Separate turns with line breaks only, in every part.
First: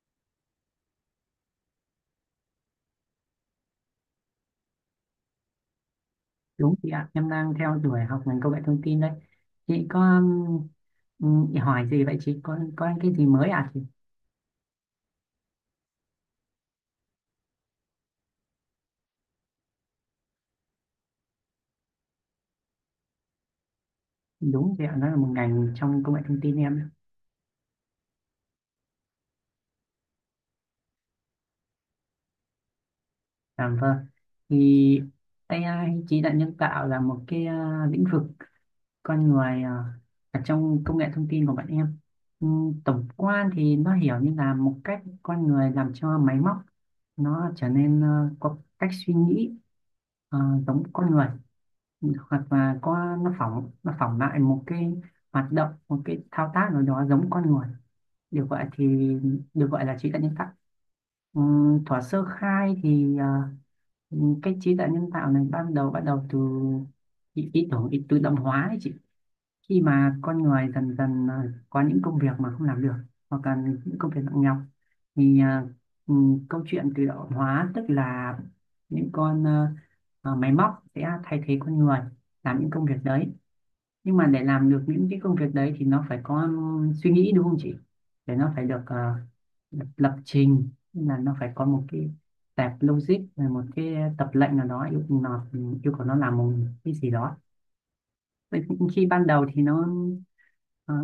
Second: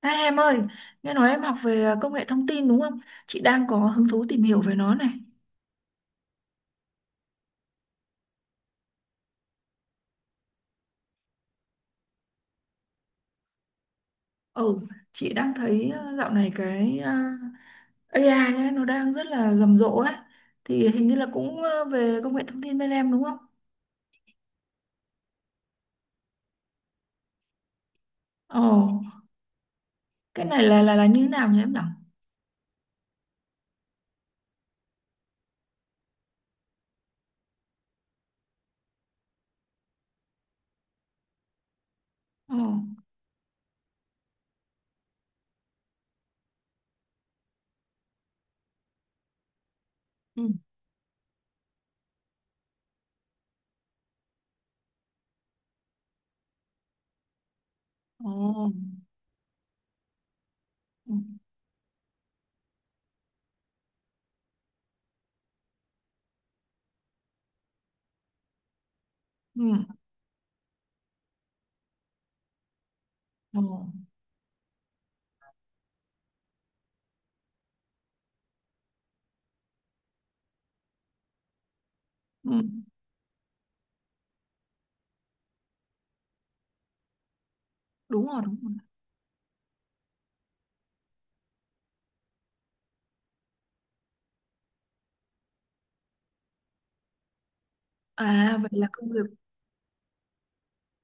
Ê, em ơi, nghe nói em học về công nghệ thông tin đúng không? Chị đang có hứng thú tìm hiểu về nó này.
Đúng chị ạ, em đang theo đuổi học ngành công nghệ thông tin đấy. Chị có chị hỏi gì vậy chị? Có cái gì mới à chị?
Ừ, chị đang thấy dạo này cái AI ấy, nó đang rất là rầm rộ ấy. Thì hình như là cũng về công nghệ thông tin bên em đúng không?
Đúng chị ạ, nó là một ngành trong công nghệ thông tin em đấy.
Ồ, cái này là như thế nào nhỉ em nhỉ?
À vâng. Thì AI trí tuệ nhân tạo là một cái lĩnh vực con người ở trong công nghệ thông tin của bọn em.
Ồ,
Tổng quan thì nó hiểu như là một cách con người làm cho máy móc nó trở nên có cách suy nghĩ ờ,
ừ.
giống con người, hoặc là có nó phỏng lại một cái hoạt động, một cái thao tác nào đó giống con người, được gọi
Ồ,
thì được gọi là trí tuệ nhân tạo.
ừ,
Thuở sơ khai thì cái trí tuệ nhân tạo này ban đầu bắt đầu từ ý tưởng ý tự động hóa ấy chị,
ừ,
khi mà con người dần dần có những công việc mà không làm được, hoặc là
ồ,
những công việc nặng nhọc, thì ừ, câu chuyện tự động hóa tức là những máy móc sẽ thay thế con người
ừ,
làm những công việc đấy. Nhưng mà để làm được những cái công việc đấy thì nó phải có suy nghĩ đúng không chị,
đúng
để
rồi,
nó
đúng
phải
rồi.
được lập trình. Tức là nó phải có một cái tệp logic, rồi một cái tập lệnh nào đó yêu nó, yêu cầu nó làm một cái gì đó.
À,
Vậy
vậy
thì
là
khi
công
ban
việc.
đầu thì nó ờ,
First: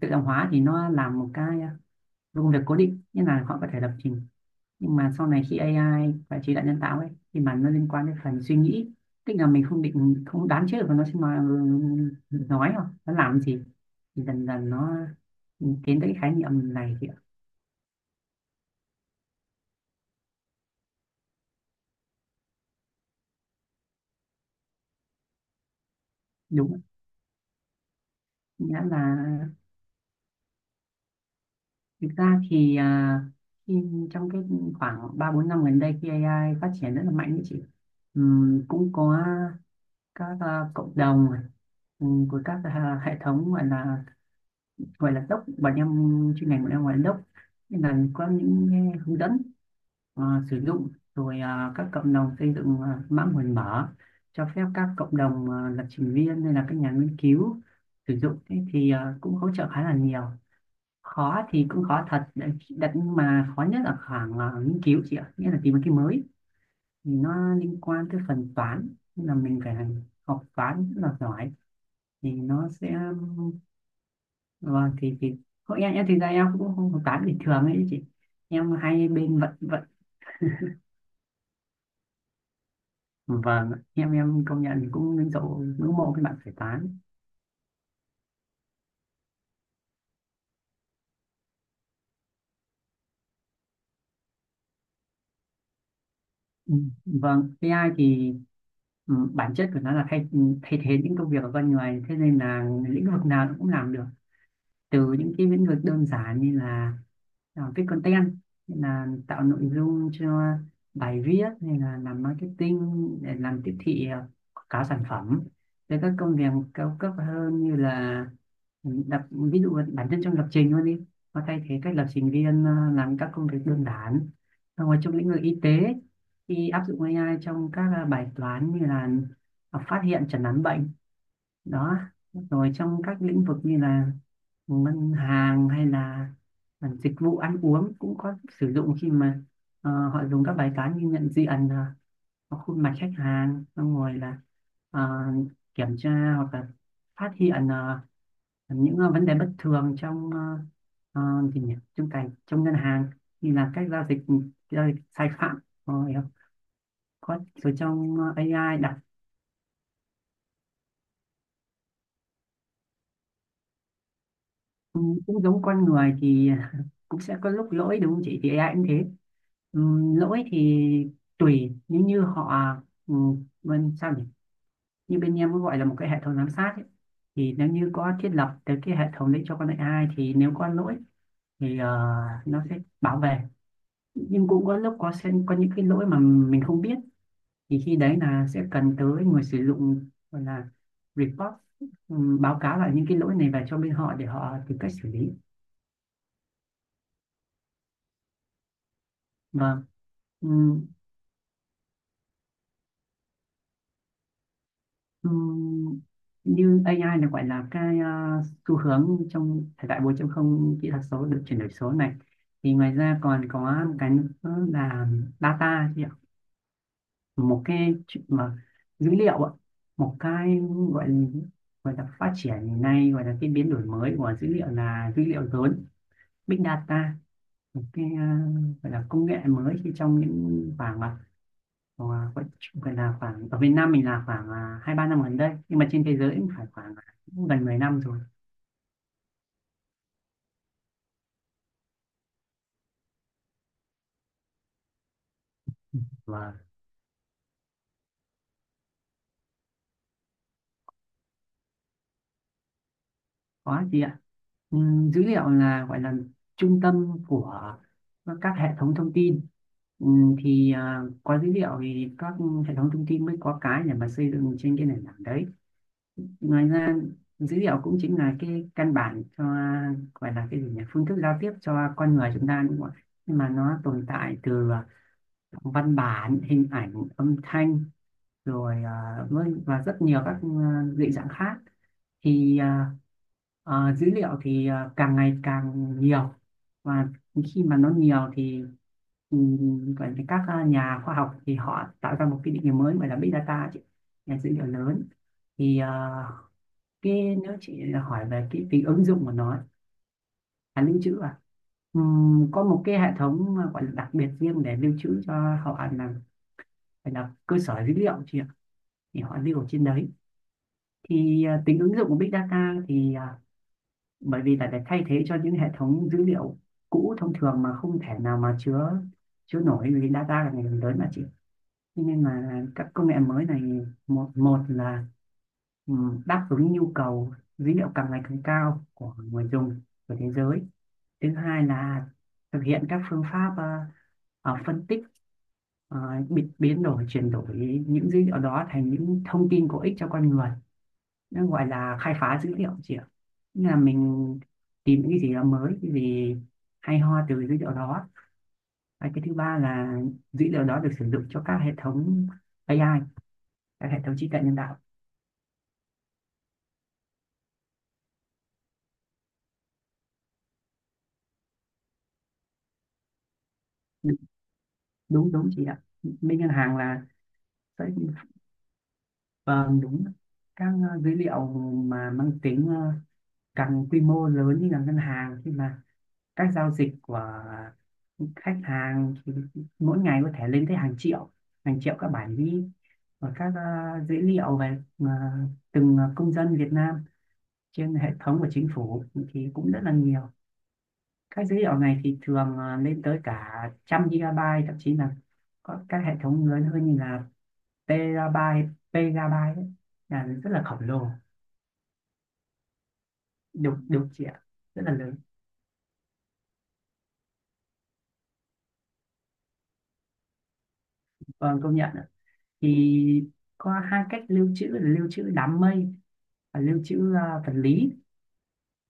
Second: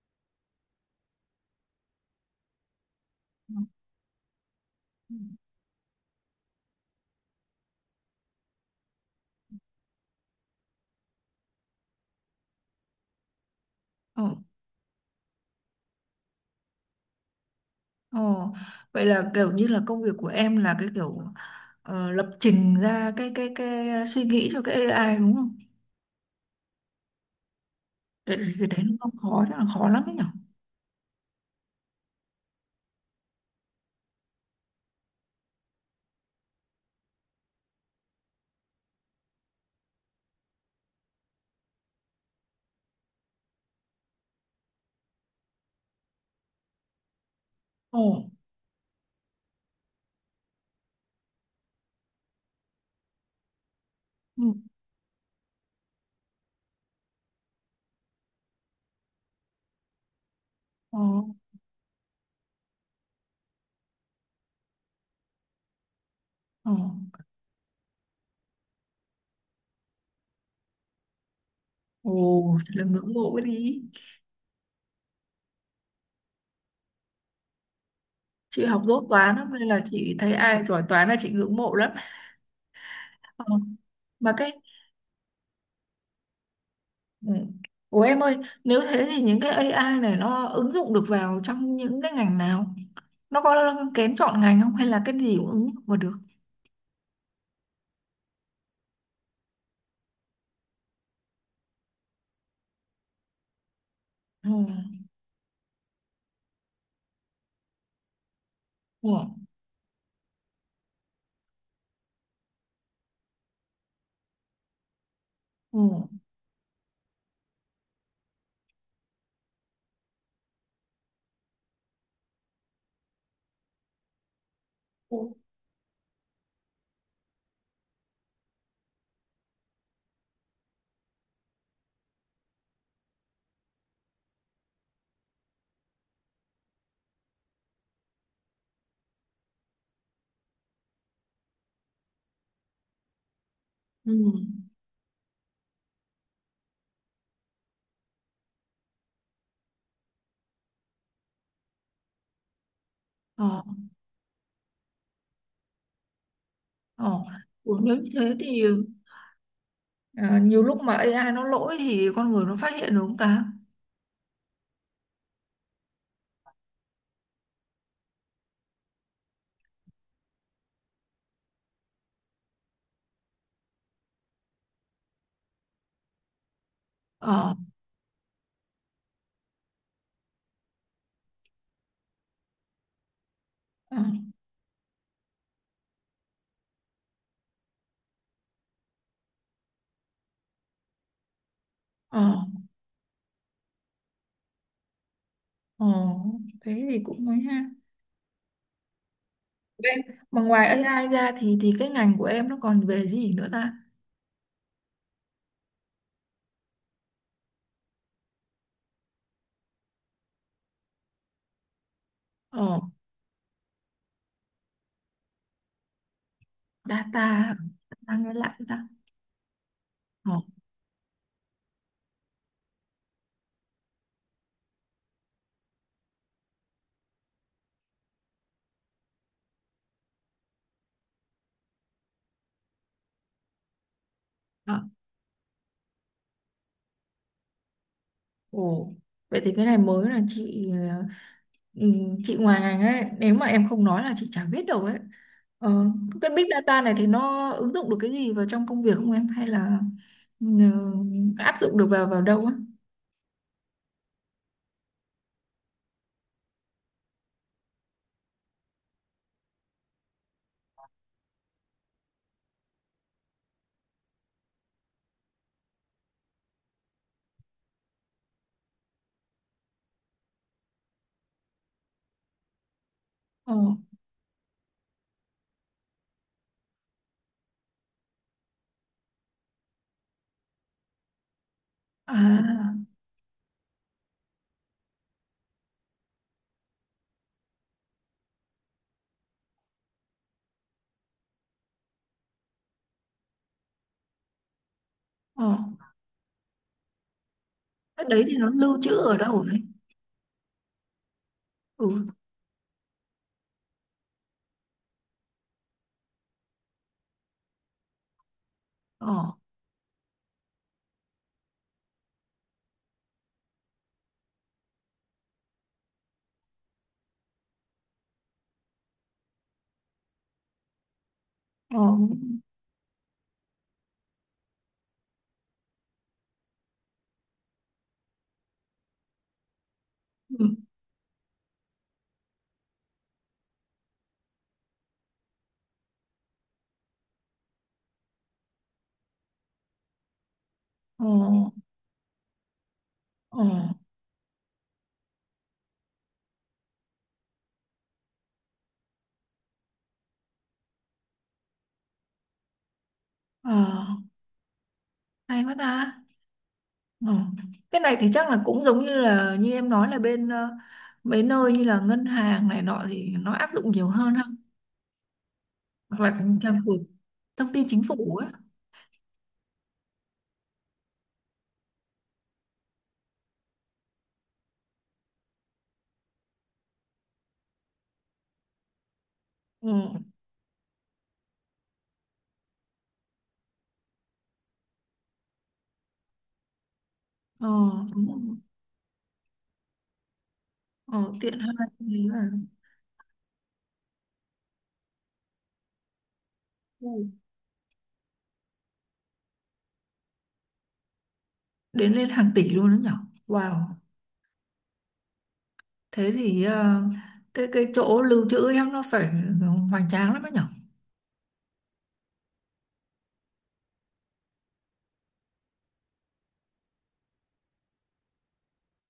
tự động hóa thì nó làm một cái công việc cố định như là họ có thể lập trình, nhưng mà sau này khi AI và trí tuệ nhân tạo ấy thì mà nó liên quan đến phần suy nghĩ, tức là mình không đoán trước và nó sẽ nói không nó làm gì, thì
Ồ,
dần dần nó tiến tới cái khái niệm này thì
ồ, vậy là kiểu như là công việc của em là cái kiểu lập trình ra cái suy nghĩ cho cái AI đúng không?
đúng,
Cái
nghĩa
đấy nó
là
không khó chắc là khó lắm đấy nhở?
thực ra thì trong cái khoảng 3 4 năm gần đây khi AI phát triển rất là mạnh ấy chị. Cũng có các cộng đồng, của các hệ thống gọi là, gọi là doc bọn em, chuyên ngành bọn em gọi là doc, nên là có
Ồ,
những cái hướng dẫn à, sử dụng, rồi các cộng đồng xây dựng mã nguồn mở
ừ,
cho phép các cộng đồng lập trình viên hay là các nhà nghiên cứu sử dụng. Thế thì cũng hỗ trợ khá là nhiều.
ồ,
Khó thì cũng khó thật đấy, đặt nhưng mà khó nhất là khoảng nghiên cứu chị ạ, nghĩa là tìm một cái mới
ồ,
thì nó liên quan tới phần toán, nên là mình phải học toán rất là giỏi thì
ồ,
nó
thật là
sẽ,
ngưỡng mộ cái đi.
vâng thì hội em thực ra em cũng không hợp tán bình thường ấy chị,
Chị
em
học dốt
hai
toán
bên vận
lắm nên là
vận
chị thấy ai giỏi toán là chị ngưỡng mộ lắm. Ờ,
Vâng em
mà
em
cái,
công nhận, cũng ngưỡng mộ cái bạn phải tán.
ừ. Ủa em ơi, nếu thế thì những cái AI này nó ứng dụng được vào trong những cái ngành nào? Nó có kén chọn ngành không hay là cái gì cũng ứng dụng vào được?
Ừ. Vâng AI thì, bản chất của nó là thay thay thế những công việc ở bên ngoài, thế nên là lĩnh vực nào nó cũng làm được,
Ừ.
từ những cái lĩnh vực đơn giản như là viết content, như là
Ừ.
tạo nội dung cho bài viết, hay là làm marketing để làm tiếp thị, quảng cáo sản phẩm,
Ừ.
tới các công việc cao cấp hơn như là lập, ví dụ bản thân trong lập trình luôn đi, nó thay thế các lập trình viên làm các công việc đơn giản, ngoài trong lĩnh vực y tế thì áp dụng AI trong các bài toán như là phát hiện chẩn đoán bệnh đó, rồi trong các lĩnh vực như là ngân hàng, hay là dịch vụ ăn uống cũng có sử dụng, khi mà họ dùng các bài toán như nhận diện khuôn mặt khách hàng, xong
Ừ.
rồi là ờ, kiểm tra hoặc là phát hiện vấn đề bất thường trong gì nhỉ, trong trong ngân hàng
Ừ.
như là các giao dịch sai phạm, rồi
Ờ,
có,
ừ,
rồi
nếu như
trong
thế thì
a i đặt.
ờ, nhiều lúc mà AI nó lỗi thì con người nó phát hiện được không ta?
Ừ, cũng giống con người thì cũng sẽ có lúc lỗi đúng không chị, thì ai cũng thế. Lỗi thì tùy, nếu như họ, ừ, bên sao nhỉ, như bên em có gọi là một cái hệ thống giám sát ấy.
Ờ,
Thì nếu như có thiết lập tới cái hệ thống đấy cho con AI thì nếu có lỗi thì nó sẽ bảo vệ.
ờ,
Nhưng cũng có lúc sẽ có những cái lỗi mà mình không biết, thì khi đấy là sẽ cần tới người sử dụng gọi là report,
ờ,
báo cáo lại những cái lỗi này về cho bên họ để họ tìm cách xử lý.
ờ, thế thì cũng mới ha.
Và
Em, mà
ừ,
ngoài AI ra thì cái ngành của em nó còn về gì nữa ta?
ừ, như AI là gọi là cái xu hướng trong thời đại 4 không kỹ thuật số được chuyển đổi số này, thì
Ờ,
ngoài ra còn có một cái nữa là data chị ạ,
data,
một cái
data
chuyện
nghe
mà
lại ta.
dữ liệu ạ, một
Ờ,
cái gọi là, gọi là phát triển ngày nay, gọi là cái biến đổi mới của dữ liệu là dữ liệu lớn, big data, một cái gọi là công nghệ mới khi trong những khoảng, ờ, vẫn chung gần là khoảng ở Việt Nam mình là khoảng
ờ,
2 3 năm gần đây, nhưng mà trên thế giới cũng phải khoảng cũng gần 10 năm rồi.
ồ, vậy thì cái này mới là chị ừ, chị ngoài ngành ấy nếu mà em không nói là chị chả biết đâu ấy, ờ, cái big
Vâng,
data này thì nó ứng dụng được cái gì vào trong công việc không em hay là ừ, áp dụng được vào vào đâu á?
có chị ạ. Dữ liệu là gọi là trung tâm của các hệ thống thông tin. Thì có dữ liệu thì các hệ thống thông tin mới có cái để mà xây dựng trên cái nền tảng đấy. Ngoài ra dữ liệu cũng chính là cái căn bản cho gọi là cái gì nhỉ, phương thức giao tiếp cho con người chúng ta đúng không ạ, nhưng mà
ờ,
nó tồn tại từ văn bản, hình ảnh, âm thanh, rồi và rất nhiều các dị dạng khác. Thì
à
dữ liệu thì càng ngày càng nhiều, và khi mà nó nhiều thì, gọi là các nhà khoa học thì họ tạo ra một cái định nghĩa mới gọi là big data chị, nhà dữ liệu lớn.
ờ.
Thì cái nếu chị
Cái đấy
hỏi
thì
về
nó
cái
lưu
tính
trữ
ứng
ở
dụng của
đâu
nó,
ấy?
là lưu trữ à.
Ừ.
Có một cái hệ thống mà gọi là đặc biệt riêng để lưu trữ cho họ, là phải là cơ sở dữ liệu chị ạ. Thì
Ờ.
họ lưu ở trên đấy. Thì tính ứng dụng của Big Data thì bởi vì là để thay thế cho những hệ thống dữ liệu cũ thông thường mà không thể nào mà chứa chứa nổi, vì data là ngày càng lớn mà chị.
Ờ.
Thế nên là các công nghệ mới này, một một là ừ, đáp ứng nhu cầu dữ liệu càng ngày càng cao của người dùng, của thế
Ừ.
giới. Thứ hai là thực hiện các phương pháp phân tích, ờ, biến đổi chuyển đổi những dữ liệu đó thành những thông tin có ích cho con người,
Ờ.
nó gọi là khai phá dữ liệu chị ạ.
Ờ.
Nghĩa là mình tìm những cái gì đó mới, cái gì hay ho từ dữ liệu đó. Và cái thứ ba là dữ liệu đó được sử dụng cho các hệ thống AI,
Ờ.
các hệ thống trí tuệ nhân tạo.
Hay quá ta. Ờ. Cái này thì chắc là cũng giống như là như em nói là bên mấy nơi như là ngân hàng này nọ thì nó áp dụng nhiều hơn ha,
Đúng, đúng chị ạ.
hoặc là
Bên ngân
trang
hàng
gửi
là,
thông tin chính
đấy,
phủ á.
vâng đúng, các dữ liệu mà mang tính càng quy mô lớn như là ngân hàng, khi mà các giao dịch của khách hàng thì mỗi
Ừ.
ngày có thể lên tới hàng triệu, hàng triệu các bản ghi. Và các dữ liệu về từng công dân Việt Nam
Ờ,
trên
đúng
hệ
rồi.
thống của chính phủ thì cũng rất là nhiều.
Ờ, tiện
Các
ha.
dữ liệu
Đấy
này thì
là
thường lên tới cả trăm gigabyte, thậm chí là có các hệ thống lớn hơn như
ừ.
là terabyte, petabyte đấy, là rất là khổng lồ.
Đến lên hàng tỷ luôn đó nhở. Wow.
Đúng, đúng chị, rất là lớn.
Thế thì cái chỗ lưu trữ em nó phải hoành tráng lắm đó nhở.
Vâng công nhận ạ. Thì có hai cách lưu trữ là lưu trữ đám mây và lưu trữ vật lý.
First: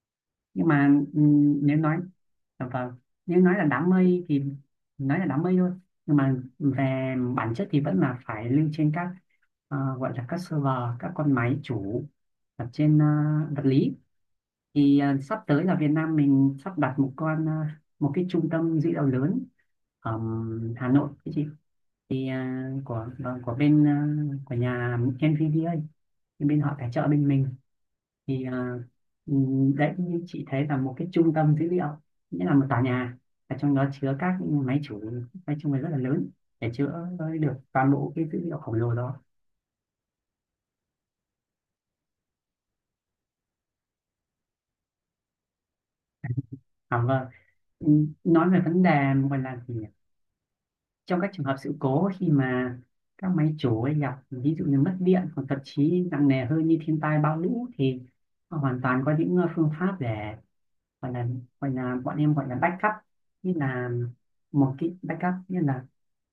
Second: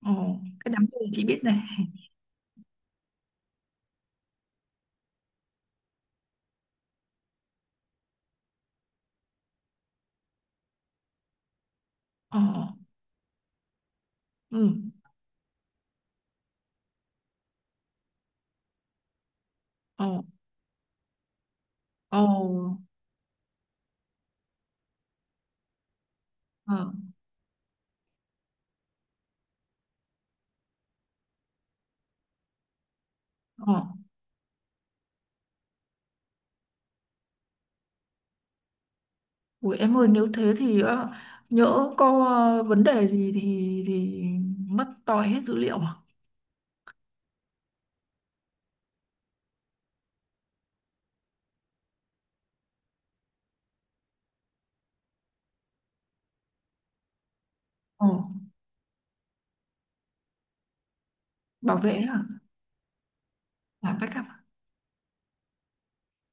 Ờ,
Nhưng
cái đám
mà
cưới chị biết này.
nếu nói vâng, nếu nói là đám mây thì nói là đám mây thôi, nhưng mà về bản chất thì vẫn là phải lưu trên các gọi là các server, các con máy chủ
Ờ,
ở trên vật lý.
ừ,
Thì sắp tới là Việt Nam mình sắp đặt một con một cái trung tâm dữ liệu lớn ở
ờ,
Hà Nội cái chị.
ờ,
Thì của vâng, của bên của nhà NVDA, thì bên họ tài
ờ,
trợ bên mình. Thì ừ, đấy, như chị thấy là một cái trung tâm dữ liệu, nghĩa là một tòa nhà và trong
ờ.
đó chứa các máy chủ, nói chung là rất là lớn để chữa được toàn bộ cái dữ liệu khổng lồ đó.
Ủa em ơi, nếu thế thì nhỡ có vấn đề gì thì mất toi hết dữ liệu à?
À, vâng. Ừ, nói về vấn đề gọi là gì? Trong các trường hợp sự cố khi mà các máy chủ ấy gặp ví dụ như mất điện hoặc thậm chí nặng nề hơn như thiên tai bão lũ, thì
Ờ,
họ hoàn toàn có những phương pháp để gọi là gọi
bảo vệ
là bọn
à?
em gọi là backup. Như là
Làm backup à?
một cái backup, như là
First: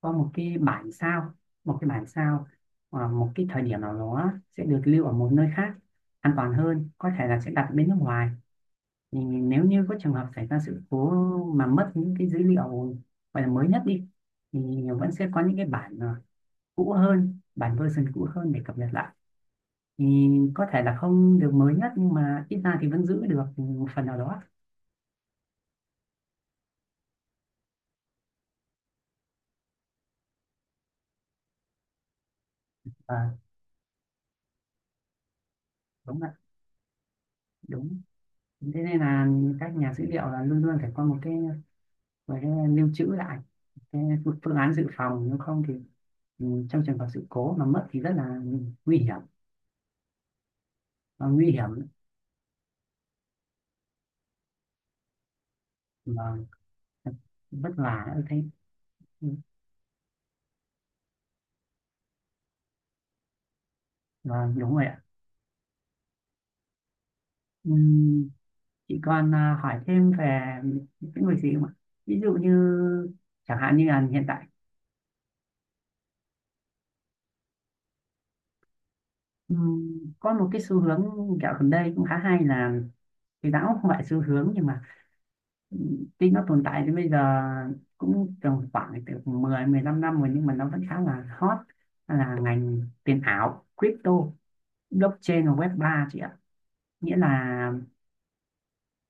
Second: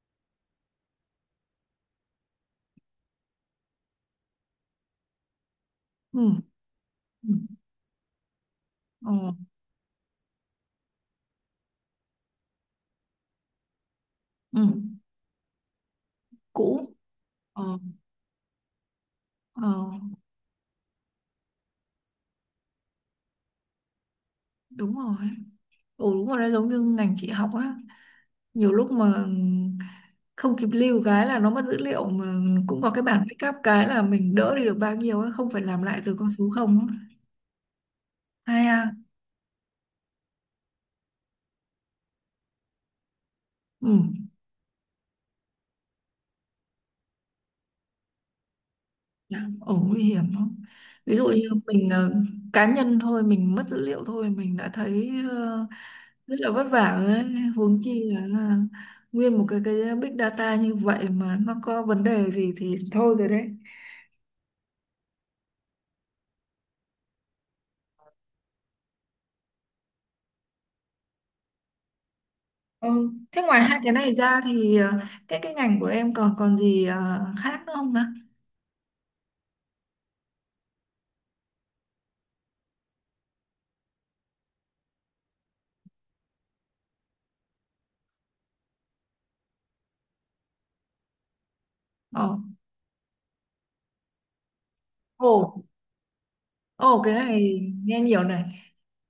có một cái bản sao, một cái bản sao ở một cái thời điểm nào đó sẽ được lưu ở một nơi khác
Ừ.
an toàn hơn, có thể
Ừ.
là sẽ đặt bên nước ngoài.
Ờ.
Thì nếu như có trường hợp xảy ra sự cố mà mất những cái dữ liệu gọi là mới nhất đi,
Ừ.
thì vẫn sẽ có những cái bản
Cũ.
cũ hơn, bản
Ờ.
version cũ hơn để cập nhật lại.
Ờ.
Thì có thể là không được mới nhất nhưng mà ít ra thì vẫn giữ được một phần nào đó.
Đúng rồi. Ừ, đúng rồi, nó giống như ngành chị học á, nhiều lúc mà không kịp lưu cái là nó mất dữ liệu mà, cũng có cái bản
À,
backup cái là mình đỡ đi được bao nhiêu ấy, không phải làm lại từ
đúng
con
ạ,
số không á.
đúng.
Hay
Thế
à.
nên là các nhà dữ liệu là luôn luôn phải có một cái lưu trữ lại, cái
Ừ.
phương phương án dự phòng, nếu không thì trong trường hợp sự cố mà mất thì rất là nguy hiểm,
Ồ, nguy hiểm không, ví dụ
và
như
nguy
mình
hiểm
cá nhân thôi mình mất dữ liệu thôi mình đã thấy rất
và
là vất vả rồi đấy,
vất
huống chi
vả nữa
là
thế.
là nguyên một cái big data như vậy mà nó có vấn đề gì thì thôi rồi đấy.
Vâng, đúng rồi ạ. Ừm, chị còn hỏi thêm về những người gì không ạ? Ví dụ như
Ừ. Thế
chẳng
ngoài
hạn
hai
như
cái
là
này
hiện
ra
tại
thì cái ngành của em còn còn gì khác nữa không ta?
có một cái xu hướng dạo gần đây cũng khá hay, là thì đã không phải xu hướng nhưng mà tuy nó tồn tại đến bây giờ cũng tầm khoảng từ 10 15 năm rồi nhưng mà nó vẫn khá là hot. Đó
Ồ,
là ngành tiền ảo, crypto,
ồ,
blockchain và web ba chị ạ.
ồ, cái
Nghĩa
này
là
nghe nhiều này.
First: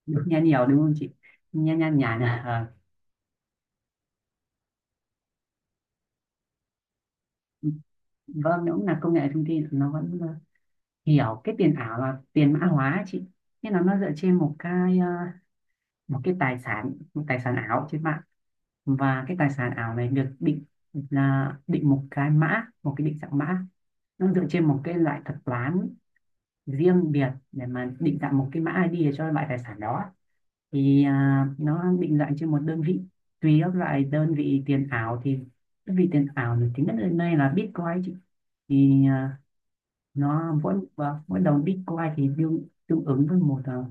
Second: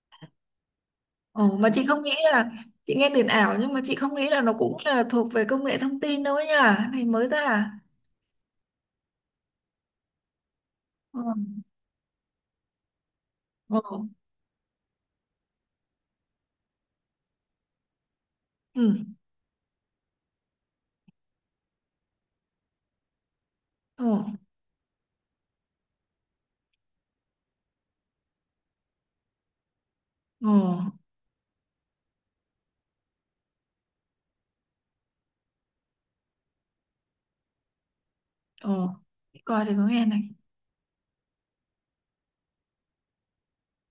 được nghe nhiều đúng không chị?
Ồ, mà
Nha
chị
nha
không nghĩ
nhả nhả.
là
Ờ.
chị nghe tiền ảo nhưng mà chị không nghĩ là nó cũng là thuộc về công nghệ thông tin đâu ấy nhỉ? Cái này mới ra à?
Vâng, đúng là công nghệ thông tin, nó vẫn
Ồ,
hiểu cái tiền ảo là tiền mã hóa ấy chị, nghĩa
ồ,
là nó dựa trên một cái một cái tài sản, một tài sản ảo trên mạng,
ừ,
và cái tài sản ảo này được định là định một cái mã, một cái định dạng mã.
ồ,
Nó dựa trên một cái loại thuật toán riêng biệt để mà định dạng một cái mã ID cho loại tài sản đó.
ồ,
Thì nó định dạng trên một đơn vị, tùy các loại đơn vị tiền ảo, thì đơn vị tiền ảo nổi tiếng nhất hiện nay là Bitcoin chị.
ồ,
Thì
coi thì có nghe này.
nó mỗi và mỗi đồng Bitcoin thì tương tương ứng với một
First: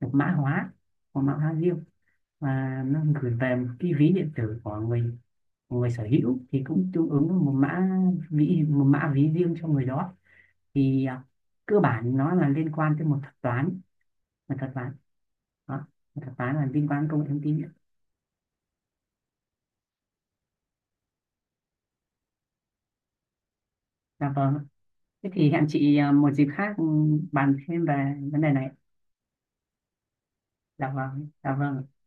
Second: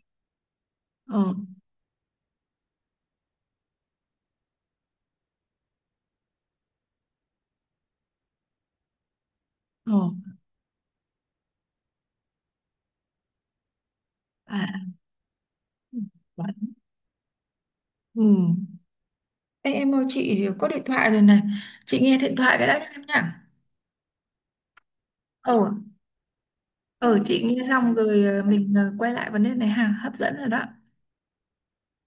một mã hóa, một
Ồ,
mã hóa riêng, và nó gửi về một cái ví điện tử của người, của người sở hữu thì cũng tương ứng với một mã ví, một mã ví riêng cho người
ồ,
đó. Thì cơ bản nó là liên quan tới một thuật toán, một
à.
thuật toán đó, một thuật toán là liên quan đến công nghệ thông tin.
Ừ. Ê, em ơi, chị có điện thoại rồi này. Chị nghe điện thoại cái đã em nhá.
Dạ vâng, thế thì
Ồ,
hẹn chị một dịp khác ừ,
ờ, chị
bàn
nghe
thêm
xong
về
rồi,
vấn đề này.
mình quay lại vấn đề này ha, hấp dẫn rồi đó.
Dạ vâng, dạ vâng.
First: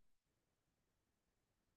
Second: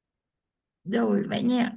Rồi vậy nha.